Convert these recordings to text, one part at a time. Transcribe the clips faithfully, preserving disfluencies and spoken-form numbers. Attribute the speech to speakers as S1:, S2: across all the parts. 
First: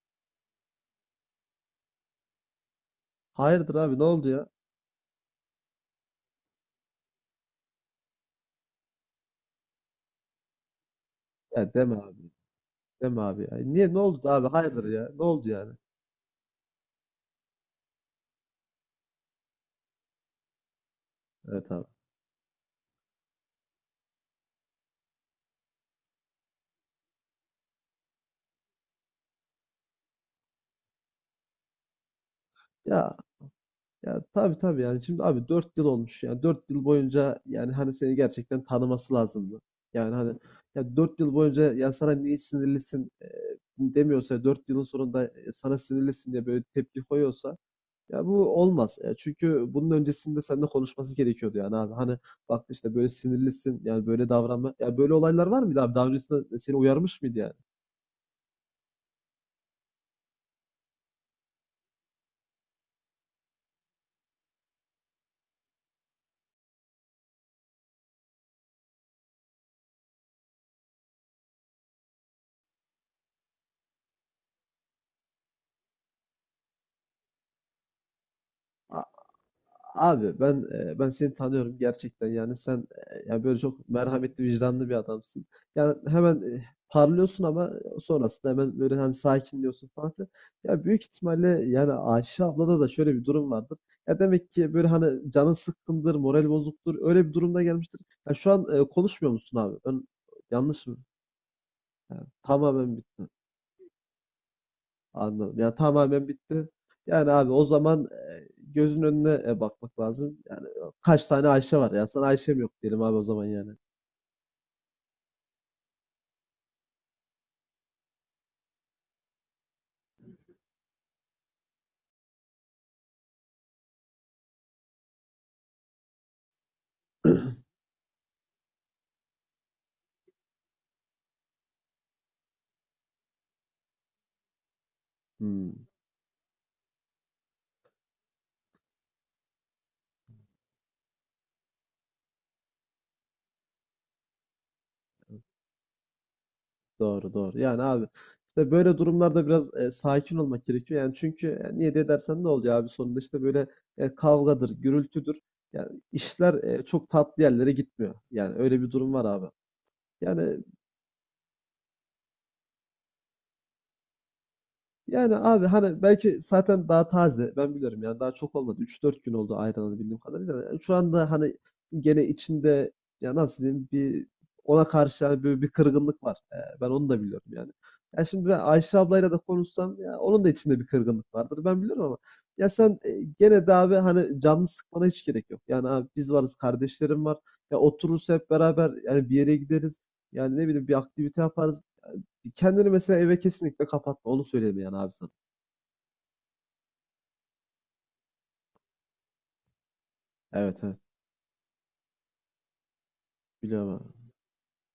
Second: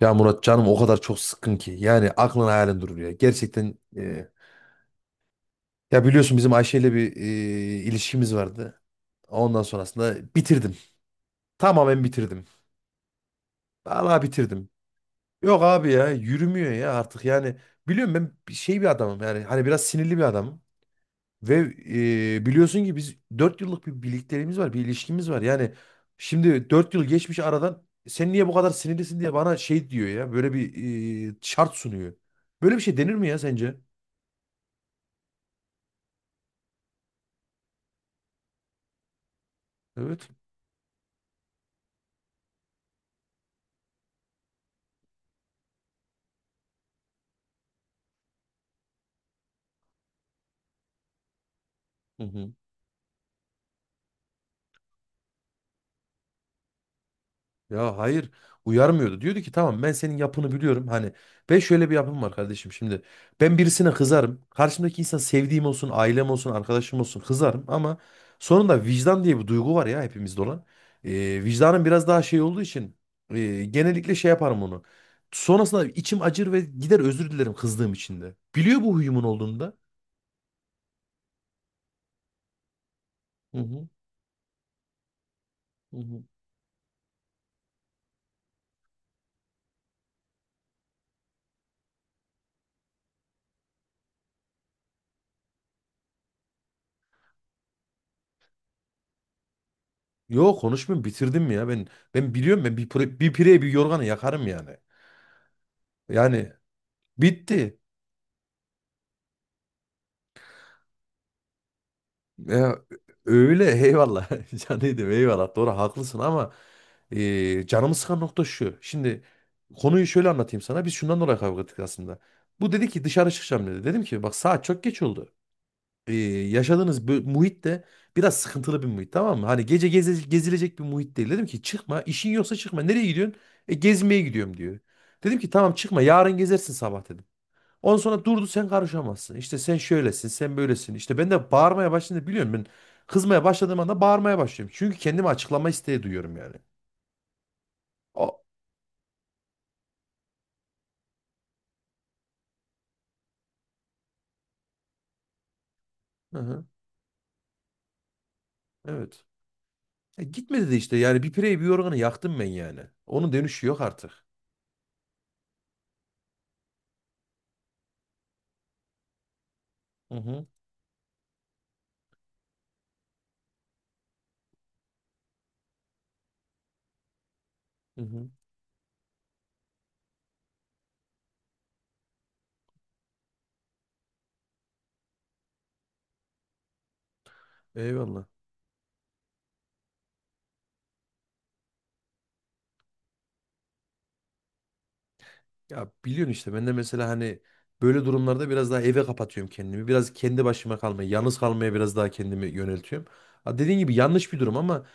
S1: Ya Murat canım, o kadar çok sıkkın ki. Yani aklın hayalin durur ya. Gerçekten
S2: Hayırdır abi ne
S1: e,
S2: oldu ya?
S1: ya biliyorsun bizim Ayşe ile bir e, ilişkimiz vardı. Ondan sonrasında bitirdim.
S2: Ya deme
S1: Tamamen
S2: abi.
S1: bitirdim.
S2: Deme abi ya. Niye ne oldu
S1: Vallahi
S2: da abi?
S1: bitirdim.
S2: Hayırdır ya. Ne oldu
S1: Yok
S2: yani?
S1: abi, ya yürümüyor ya artık yani. Biliyorum, ben bir şey bir adamım yani, hani biraz sinirli bir adamım. Ve
S2: Evet abi.
S1: e, biliyorsun ki biz dört yıllık bir birlikteliğimiz var, bir ilişkimiz var. Yani şimdi dört yıl geçmiş aradan, sen niye bu kadar sinirlisin diye bana şey diyor ya, böyle bir e, şart sunuyor. Böyle bir şey denir
S2: Ya
S1: mi ya sence?
S2: ya tabii tabii yani şimdi abi dört yıl olmuş ya. Dört yıl boyunca yani hani seni gerçekten tanıması lazımdı. Yani
S1: Evet.
S2: hani ya dört yıl boyunca ya sana niye sinirlisin e, demiyorsa dört yılın sonunda e, sana sinirlisin diye böyle tepki koyuyorsa ya bu olmaz. E, çünkü bunun öncesinde seninle konuşması gerekiyordu yani abi. Hani
S1: Hı hı.
S2: bak işte böyle sinirlisin yani böyle davranma. Ya böyle olaylar var mıydı abi? Daha öncesinde seni uyarmış mıydı yani?
S1: Ya hayır, uyarmıyordu. Diyordu ki tamam, ben senin yapını biliyorum. Hani ben şöyle bir yapım var kardeşim şimdi. Ben birisine kızarım. Karşımdaki insan sevdiğim olsun, ailem olsun, arkadaşım olsun, kızarım. Ama sonunda vicdan diye bir duygu var ya, hepimizde olan. Ee, vicdanım biraz daha şey olduğu için e, genellikle şey yaparım onu. Sonrasında içim acır ve gider özür dilerim kızdığım için de. Biliyor bu
S2: A-
S1: huyumun olduğunu da.
S2: Abi ben e, ben seni tanıyorum gerçekten yani sen e, ya böyle
S1: Hı
S2: çok
S1: hı.
S2: merhametli vicdanlı bir adamsın. Yani
S1: Hı hı.
S2: hemen e, parlıyorsun ama sonrasında hemen böyle hani sakinliyorsun falan filan. Ya büyük ihtimalle yani Ayşe ablada da şöyle bir durum vardır. Ya demek ki böyle hani canın sıkkındır, moral bozuktur öyle bir durumda gelmiştir. Ya şu an e, konuşmuyor musun abi? Ben
S1: Yok,
S2: yanlış mı?
S1: konuşmayayım, bitirdim ya ben.
S2: Yani
S1: Ben biliyorum, ben bir
S2: tamamen
S1: pire,
S2: bitti.
S1: bir pireye bir yorganı yakarım yani.
S2: Anladım. Ya tamamen
S1: Yani
S2: bitti. Yani abi o
S1: bitti.
S2: zaman e, gözün önüne e, bakmak lazım. Yani e, kaç tane Ayşe var ya? Sana Ayşe'm yok
S1: Ya,
S2: diyelim abi o zaman
S1: öyle
S2: yani.
S1: eyvallah. Canıydım eyvallah. Doğru, haklısın ama e, canımı sıkan nokta şu. Şimdi konuyu şöyle anlatayım sana. Biz şundan dolayı kavga ettik aslında. Bu dedi ki dışarı çıkacağım dedi. Dedim ki bak saat çok geç oldu. E, yaşadığınız bö- muhit de biraz sıkıntılı bir muhit, tamam mı? Hani gece geze- gezilecek bir muhit değil. Dedim ki çıkma, işin yoksa çıkma. Nereye gidiyorsun? E, gezmeye gidiyorum diyor. Dedim ki
S2: Hmm,
S1: tamam, çıkma, yarın gezersin sabah dedim. Ondan sonra durdu, sen karışamazsın. İşte sen şöylesin, sen böylesin. İşte ben de bağırmaya başlayınca biliyorum ben kızmaya başladığım anda bağırmaya başlıyorum. Çünkü kendimi açıklama isteği duyuyorum yani.
S2: doğru doğru. Yani abi
S1: O,
S2: işte böyle durumlarda biraz e, sakin olmak gerekiyor. Yani çünkü e, niye de dersen ne olacak abi sonunda işte böyle e, kavgadır, gürültüdür. Yani
S1: hı
S2: işler
S1: hı,
S2: e, çok tatlı yerlere gitmiyor. Yani öyle bir durum
S1: evet.
S2: var abi.
S1: E,
S2: Yani
S1: gitmedi de işte, yani bir pireyi bir yorganı yaktım ben yani. Onun dönüşü yok artık.
S2: Yani abi hani belki zaten daha taze. Ben biliyorum yani daha çok olmadı. Üç dört gün oldu ayrılalı
S1: Hı
S2: bildiğim
S1: hı,
S2: kadarıyla. Yani şu anda hani gene içinde ya nasıl diyeyim bir ona karşı yani böyle bir kırgınlık var. Ee, ben onu da biliyorum yani.
S1: hı
S2: Ya
S1: hı.
S2: şimdi ben Ayşe ablayla da konuşsam ya onun da içinde bir kırgınlık vardır. Ben biliyorum ama ya sen e, gene de abi hani canını sıkmana hiç gerek yok. Yani abi biz varız, kardeşlerim var. Ya
S1: Eyvallah.
S2: otururuz hep beraber yani bir yere gideriz. Yani ne bileyim bir aktivite yaparız. Kendini mesela eve kesinlikle kapatma. Onu söyleyeyim yani abi sana.
S1: Ya biliyorsun işte ben de mesela hani böyle durumlarda biraz daha eve kapatıyorum kendimi. Biraz kendi başıma
S2: Evet evet.
S1: kalmaya, yalnız kalmaya biraz daha kendimi yöneltiyorum. Ha, dediğin
S2: Biliyorum
S1: gibi
S2: abi.
S1: yanlış bir durum ama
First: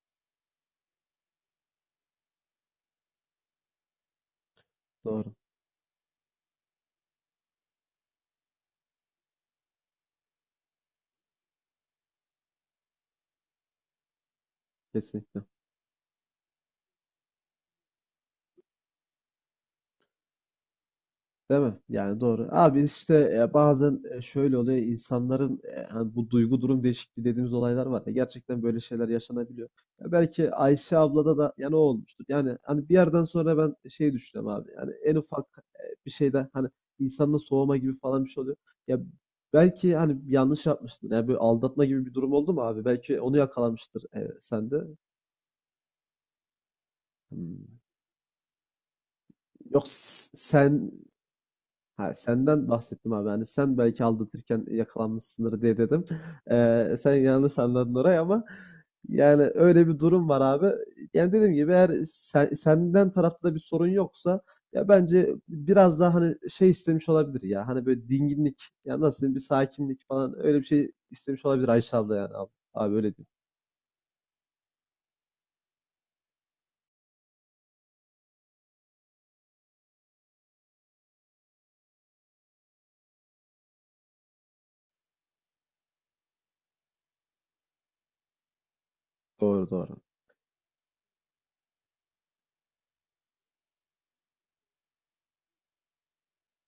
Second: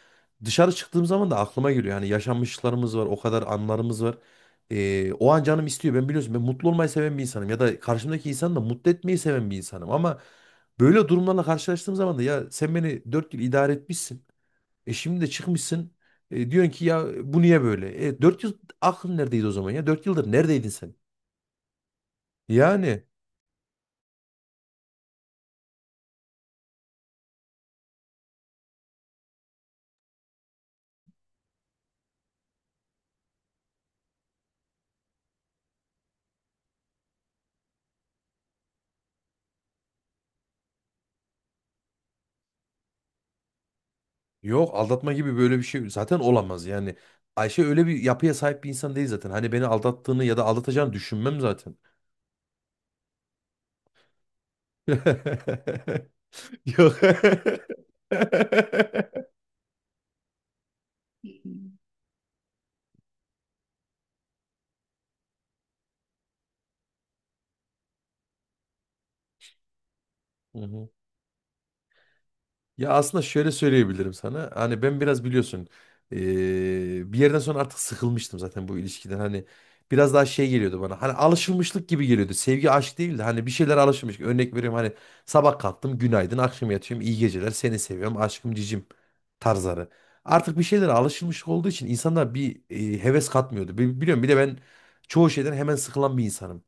S1: dışarı çıktığım zaman da aklıma geliyor. Hani yaşanmışlıklarımız var, o kadar anlarımız var. Ee, o
S2: Doğru.
S1: an canım istiyor. Ben biliyorsun ben mutlu olmayı seven bir insanım, ya da karşımdaki insanı da mutlu etmeyi seven bir insanım. Ama böyle durumlarla karşılaştığım zaman da, ya sen beni dört yıl idare etmişsin. E şimdi de
S2: Kesinlikle.
S1: çıkmışsın. E, diyorsun ki ya bu niye böyle? E, dört yıl aklın neredeydi o zaman ya? dört yıldır neredeydin sen?
S2: Değil mi? Yani doğru. Abi
S1: Yani
S2: işte e, bazen e, şöyle oluyor, insanların e, hani bu duygu durum değişikliği dediğimiz olaylar var ya. Gerçekten böyle şeyler yaşanabiliyor. Ya belki Ayşe ablada da yani o olmuştur. Yani hani bir yerden sonra ben şey düşünüyorum abi. Yani en ufak e, bir şeyde hani insanla soğuma gibi falan bir şey oluyor. Ya belki hani yanlış yapmıştır. Yani böyle aldatma gibi bir durum oldu mu abi? Belki onu yakalamıştır e,
S1: yok,
S2: sende.
S1: aldatma gibi böyle bir şey zaten olamaz yani. Ayşe
S2: Hmm.
S1: öyle bir yapıya sahip bir insan değil zaten. Hani beni
S2: Yok
S1: aldattığını
S2: s-
S1: ya da
S2: sen
S1: aldatacağını düşünmem zaten.
S2: ha, senden bahsettim abi. Hani sen belki aldatırken yakalanmışsındır diye dedim.
S1: Yok.
S2: Ee, sen yanlış anladın orayı ama yani öyle bir durum var abi. Yani dediğim gibi eğer sen, senden tarafta da bir sorun yoksa ya bence biraz daha hani şey istemiş olabilir ya. Hani böyle dinginlik ya nasıl diyeyim bir sakinlik falan öyle
S1: Hı
S2: bir
S1: hı.
S2: şey istemiş olabilir Ayşe abla yani abi.
S1: Ya
S2: Abi öyle
S1: aslında
S2: diyeyim.
S1: şöyle söyleyebilirim sana. Hani ben biraz biliyorsun eee, bir yerden sonra artık sıkılmıştım zaten bu ilişkiden. Hani biraz daha şey geliyordu bana. Hani alışılmışlık gibi geliyordu. Sevgi aşk değildi. Hani bir şeyler alışılmış. Örnek veriyorum, hani sabah kalktım günaydın, akşam yatıyorum iyi geceler, seni seviyorum aşkım cicim
S2: Doğru
S1: tarzları.
S2: doğru.
S1: Artık bir şeylere alışılmış olduğu için insanlar bir eee, heves katmıyordu. Bi- Biliyorum, bir de ben çoğu şeyden hemen sıkılan bir insanım.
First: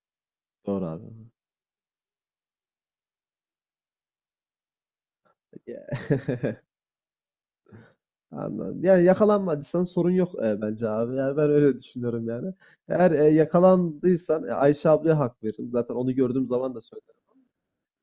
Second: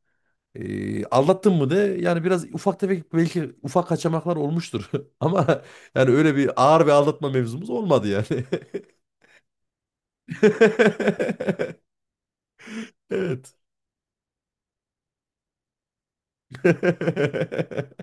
S2: Doğru
S1: Ee,
S2: abi.
S1: aldattın mı de, yani biraz ufak tefek belki ufak kaçamaklar olmuştur. Ama
S2: Ya.
S1: yani öyle bir ağır bir aldatma mevzumuz olmadı yani.
S2: Anladım. Yani yakalanmadıysan sorun yok, eee, bence abi. Yani, ben öyle düşünüyorum yani. Eğer, eee,
S1: Evet.
S2: yakalandıysan, eee, Ayşe ablaya hak veririm. Zaten onu gördüğüm zaman da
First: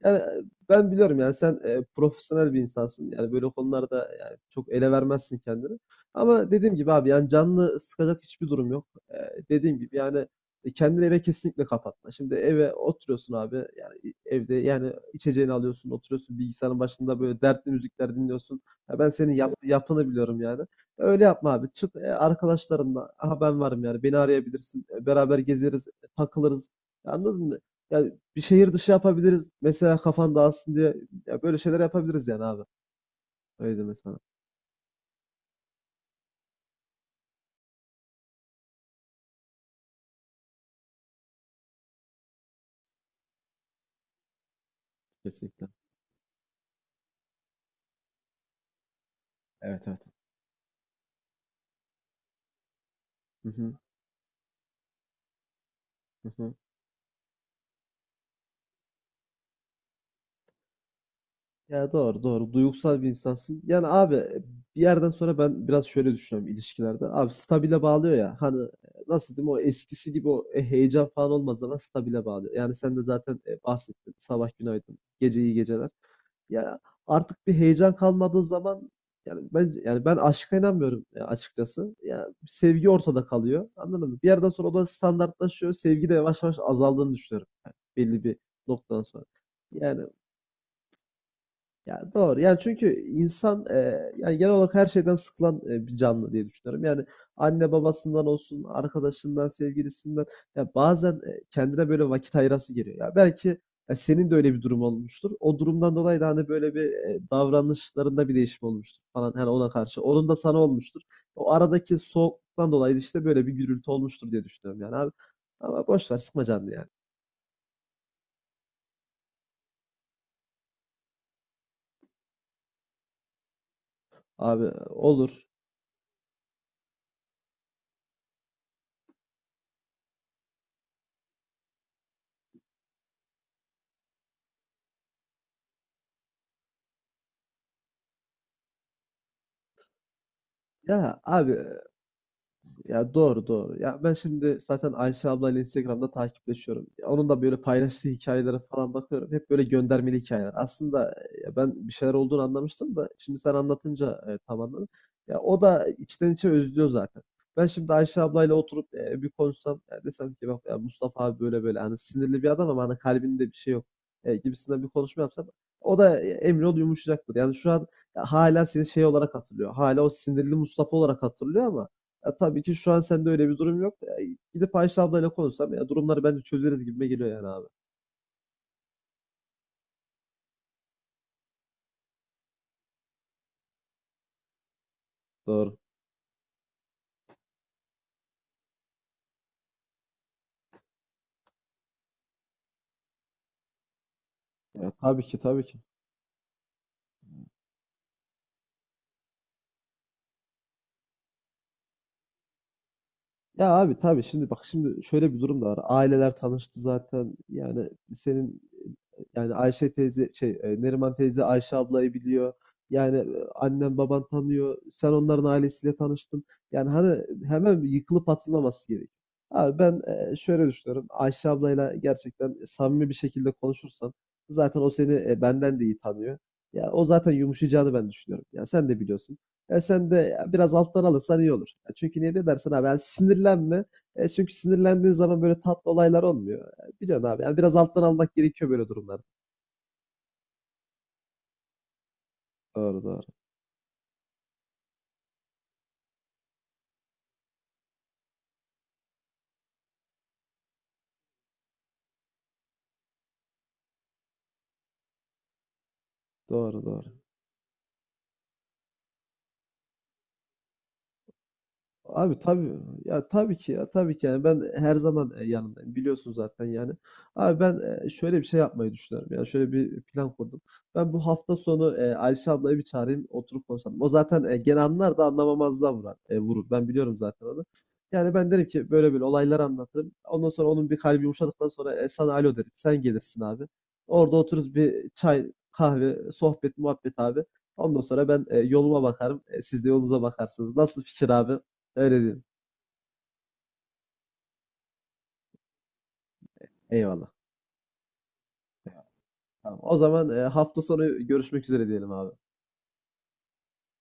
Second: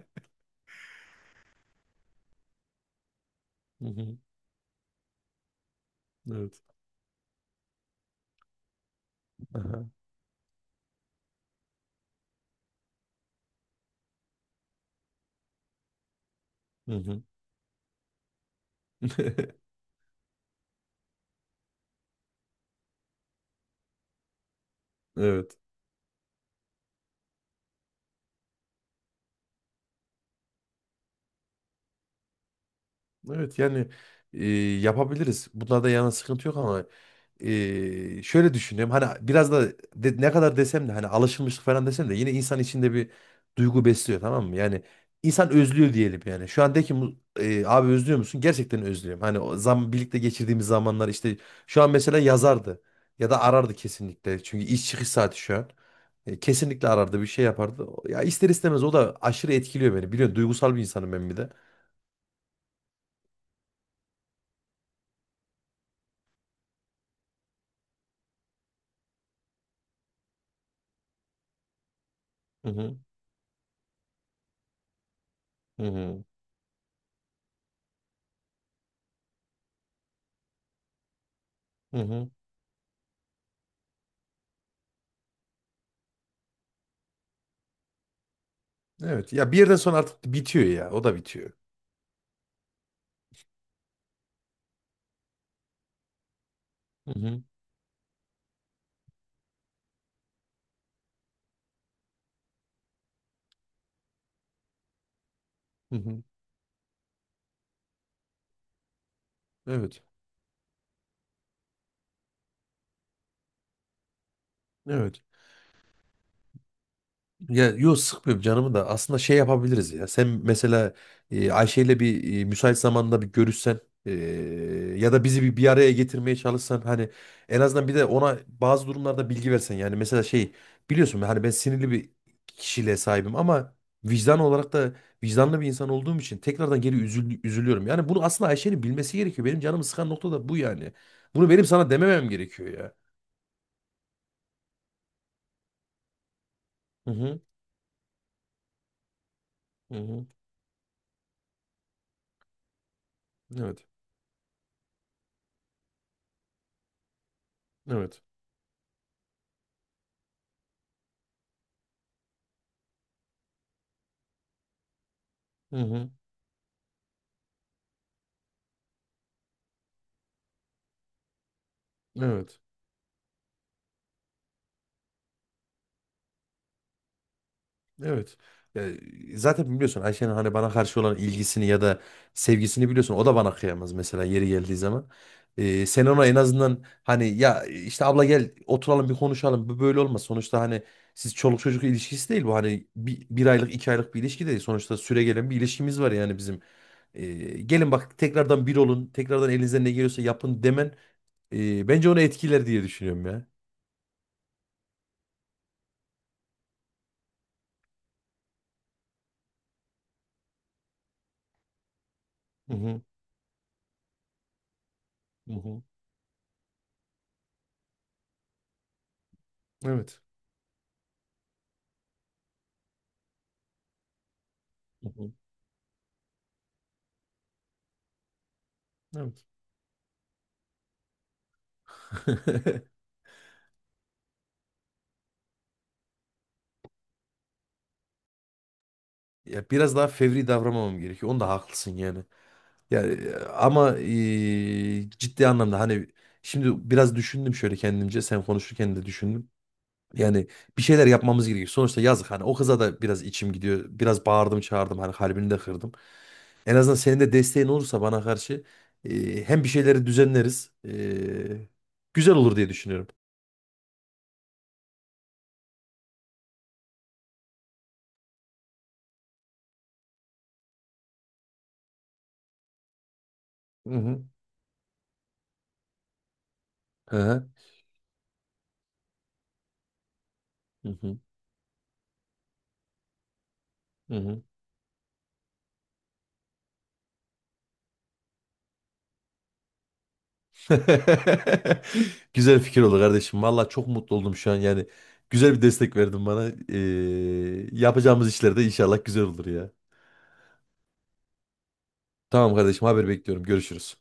S2: yani, e, ben biliyorum yani sen, eee, profesyonel bir insansın. Yani böyle
S1: Hı
S2: konularda
S1: hı,
S2: yani çok ele vermezsin kendini. Ama
S1: evet.
S2: dediğim gibi abi yani canını sıkacak hiçbir durum yok. Eee, dediğim
S1: Aha,
S2: gibi yani, e, kendini eve kesinlikle kapatma. Şimdi eve oturuyorsun abi, yani evde yani içeceğini alıyorsun, oturuyorsun bilgisayarın
S1: hı
S2: başında
S1: hı.
S2: böyle dertli müzikler dinliyorsun. Ya ben senin yap yapını biliyorum yani. E, Öyle yapma abi. Çık, eee, arkadaşlarınla, aha ben varım yani beni arayabilirsin, eee, beraber
S1: Evet.
S2: gezeriz, e, takılırız. Anladın mı? Ya bir şehir dışı yapabiliriz. Mesela kafan dağılsın diye ya böyle şeyler yapabiliriz yani abi.
S1: Evet
S2: Öyle deme
S1: yani
S2: mesela.
S1: e, yapabiliriz. Bunlarda yana sıkıntı yok ama e, şöyle düşünüyorum. Hani biraz da de- ne kadar desem de hani alışılmışlık falan desem de, yine insan içinde bir duygu besliyor, tamam mı? Yani insan
S2: Kesinlikle.
S1: özlüyor diyelim yani. Şu an de ki mu- e, abi özlüyor musun? Gerçekten özlüyorum. Hani o
S2: Evet
S1: zam
S2: evet.
S1: birlikte geçirdiğimiz zamanlar işte, şu an mesela yazardı ya da
S2: Hı
S1: arardı
S2: hı,
S1: kesinlikle. Çünkü iş çıkış saati şu an.
S2: hı
S1: E,
S2: hı.
S1: kesinlikle arardı, bir şey yapardı. Ya ister istemez o da aşırı etkiliyor beni. Biliyorsun, duygusal bir insanım ben bir de.
S2: Ya doğru doğru. Duygusal bir insansın. Yani abi e, bir yerden sonra ben biraz şöyle düşünüyorum ilişkilerde. Abi stabile bağlıyor ya. Hani e, nasıl diyeyim o eskisi gibi o e, heyecan falan olmaz ama stabile bağlıyor.
S1: Hı
S2: Yani sen
S1: hı.
S2: de zaten e, bahsettin. Sabah günaydın. Gece iyi
S1: Hı
S2: geceler.
S1: hı.
S2: Ya, artık bir heyecan kalmadığı zaman yani ben yani ben aşka inanmıyorum ya açıkçası.
S1: Hı
S2: Ya
S1: hı.
S2: sevgi ortada kalıyor. Anladın mı? Bir yerden sonra o da standartlaşıyor. Sevgi de yavaş yavaş azaldığını düşünüyorum. Yani belli bir noktadan sonra.
S1: Evet. Ya bir yerden sonra
S2: Yani
S1: artık bitiyor ya. O da bitiyor.
S2: ya doğru. Yani çünkü insan eee, yani genel olarak her şeyden sıkılan eee, bir canlı diye düşünüyorum. Yani
S1: Hı hı.
S2: anne babasından olsun, arkadaşından, sevgilisinden ya bazen eee, kendine böyle vakit ayırası geliyor. Ya belki ya senin de öyle bir durum olmuştur. O
S1: Hı
S2: durumdan dolayı
S1: hı.
S2: da hani böyle bir eee, davranışlarında bir değişim olmuştur falan hani ona
S1: Evet.
S2: karşı. Onun da sana olmuştur. O aradaki soğuktan dolayı da işte böyle bir gürültü olmuştur diye düşünüyorum yani abi.
S1: Evet.
S2: Ama boş ver sıkma canını yani.
S1: Ya yok, sıkmıyorum canımı, da aslında şey yapabiliriz ya. Sen mesela e, Ayşe'yle bir e, müsait zamanda bir görüşsen e,
S2: Abi
S1: ya da bizi
S2: olur.
S1: bir, bir araya getirmeye çalışsan, hani en azından bir de ona bazı durumlarda bilgi versen yani, mesela şey, biliyorsun hani ben sinirli bir kişiliğe sahibim ama vicdan olarak da vicdanlı bir insan olduğum için tekrardan geri üzül- üzülüyorum. Yani bunu aslında Ayşe'nin bilmesi gerekiyor. Benim canımı sıkan nokta da bu yani.
S2: Ya
S1: Bunu
S2: abi.
S1: benim sana dememem gerekiyor ya.
S2: Ya doğru doğru. Ya ben şimdi zaten Ayşe ablayla Instagram'da takipleşiyorum. Ya
S1: Hı
S2: onun
S1: hı.
S2: da böyle paylaştığı hikayelere falan bakıyorum. Hep böyle
S1: Hı
S2: göndermeli
S1: hı.
S2: hikayeler. Aslında e, ya ben bir şeyler olduğunu anlamıştım da şimdi sen
S1: Evet.
S2: anlatınca e, tam anladım. Ya o da içten içe özlüyor zaten. Ben şimdi Ayşe
S1: Evet.
S2: ablayla oturup e, bir konuşsam ya desem ki bak ya Mustafa abi böyle böyle hani sinirli bir adam ama hani kalbinde bir şey yok e, gibisinden bir konuşma yapsam
S1: Hı
S2: o
S1: hı.
S2: da e, emin ol yumuşacaktır. Yani şu an ya hala seni şey olarak hatırlıyor. Hala o sinirli Mustafa olarak hatırlıyor ama ya,
S1: Evet.
S2: tabii ki şu an sende öyle bir durum yok. Ya, gidip Ayşe ablayla konuşsam ya durumları bence çözeriz gibime geliyor yani abi.
S1: Evet. Ya, zaten biliyorsun Ayşe'nin hani bana karşı olan ilgisini ya da sevgisini biliyorsun. O da bana kıyamaz mesela yeri geldiği zaman.
S2: Doğru.
S1: Ee, sen ona en azından hani ya işte abla gel oturalım bir konuşalım. Bu böyle olmaz. Sonuçta hani siz çoluk çocuk ilişkisi değil bu. Hani bir, bir aylık iki aylık bir ilişki değil.
S2: Ya,
S1: Sonuçta
S2: tabii ki
S1: süregelen bir
S2: tabii ki.
S1: ilişkimiz var yani bizim. Ee, Gelin bak, tekrardan bir olun. Tekrardan elinizden ne geliyorsa yapın demen e, bence onu etkiler diye düşünüyorum ya.
S2: Ya abi tabii şimdi bak şimdi şöyle bir durum da var. Aileler tanıştı zaten. Yani senin e, yani Ayşe teyze şey e, Neriman teyze Ayşe ablayı biliyor.
S1: Hı hı.
S2: Yani e, annen baban tanıyor. Sen onların
S1: Hı hı.
S2: ailesiyle tanıştın. Yani hani hemen yıkılıp atılmaması gerek. Abi ben
S1: Evet.
S2: e, şöyle düşünüyorum. Ayşe ablayla gerçekten samimi bir şekilde konuşursam zaten o
S1: Hı
S2: seni
S1: hı.
S2: e, benden de iyi tanıyor. Ya o zaten yumuşayacağını ben düşünüyorum. Ya sen de biliyorsun.
S1: Evet.
S2: E, sen de biraz alttan alırsan iyi olur. E, çünkü niye de dersen abi yani sinirlenme. E, çünkü sinirlendiğin zaman böyle tatlı olaylar olmuyor. E, biliyorsun abi yani biraz alttan almak gerekiyor böyle durumlarda.
S1: Ya biraz daha fevri davranmamam gerekiyor. Onda haklısın yani.
S2: Doğru
S1: Yani
S2: doğru.
S1: e, ama e, ciddi anlamda hani şimdi biraz düşündüm şöyle kendimce. Sen konuşurken de düşündüm. Yani bir şeyler yapmamız gerekiyor. Sonuçta yazık, hani o kıza da biraz içim gidiyor. Biraz bağırdım çağırdım, hani kalbini de kırdım. En
S2: Doğru
S1: azından
S2: doğru.
S1: senin de desteğin olursa bana karşı e, hem bir şeyleri düzenleriz. E, güzel
S2: Abi
S1: olur diye
S2: tabii
S1: düşünüyorum.
S2: ya tabii ki ya tabii ki yani ben her zaman e, yanındayım biliyorsun zaten yani. Abi ben e, şöyle bir şey yapmayı düşünüyorum yani şöyle bir plan kurdum. Ben bu hafta sonu e, Ayşe ablayı bir çağırayım oturup
S1: Hı
S2: konuşalım. O
S1: hı.
S2: zaten e, gene anlar da anlamamazlığa vurar, e, vurur ben
S1: Hı
S2: biliyorum zaten
S1: hı.
S2: onu. Yani ben derim ki böyle böyle olayları anlatırım. Ondan sonra
S1: Hı
S2: onun bir
S1: hı.
S2: kalbi yumuşadıktan sonra e, sana alo derim sen gelirsin abi.
S1: Hı
S2: Orada
S1: hı.
S2: otururuz bir çay kahve sohbet muhabbet abi. Ondan sonra ben e, yoluma bakarım. E, siz de yolunuza bakarsınız. Nasıl fikir abi? Öyle diyelim.
S1: Güzel fikir oldu kardeşim. Valla çok mutlu oldum şu an yani. Güzel bir destek verdin bana. Ee,
S2: Eyvallah.
S1: yapacağımız işler de
S2: Eyvallah.
S1: inşallah güzel olur ya.
S2: Tamam. O zaman e, hafta sonu görüşmek üzere diyelim abi.
S1: Tamam kardeşim, haber bekliyorum. Görüşürüz.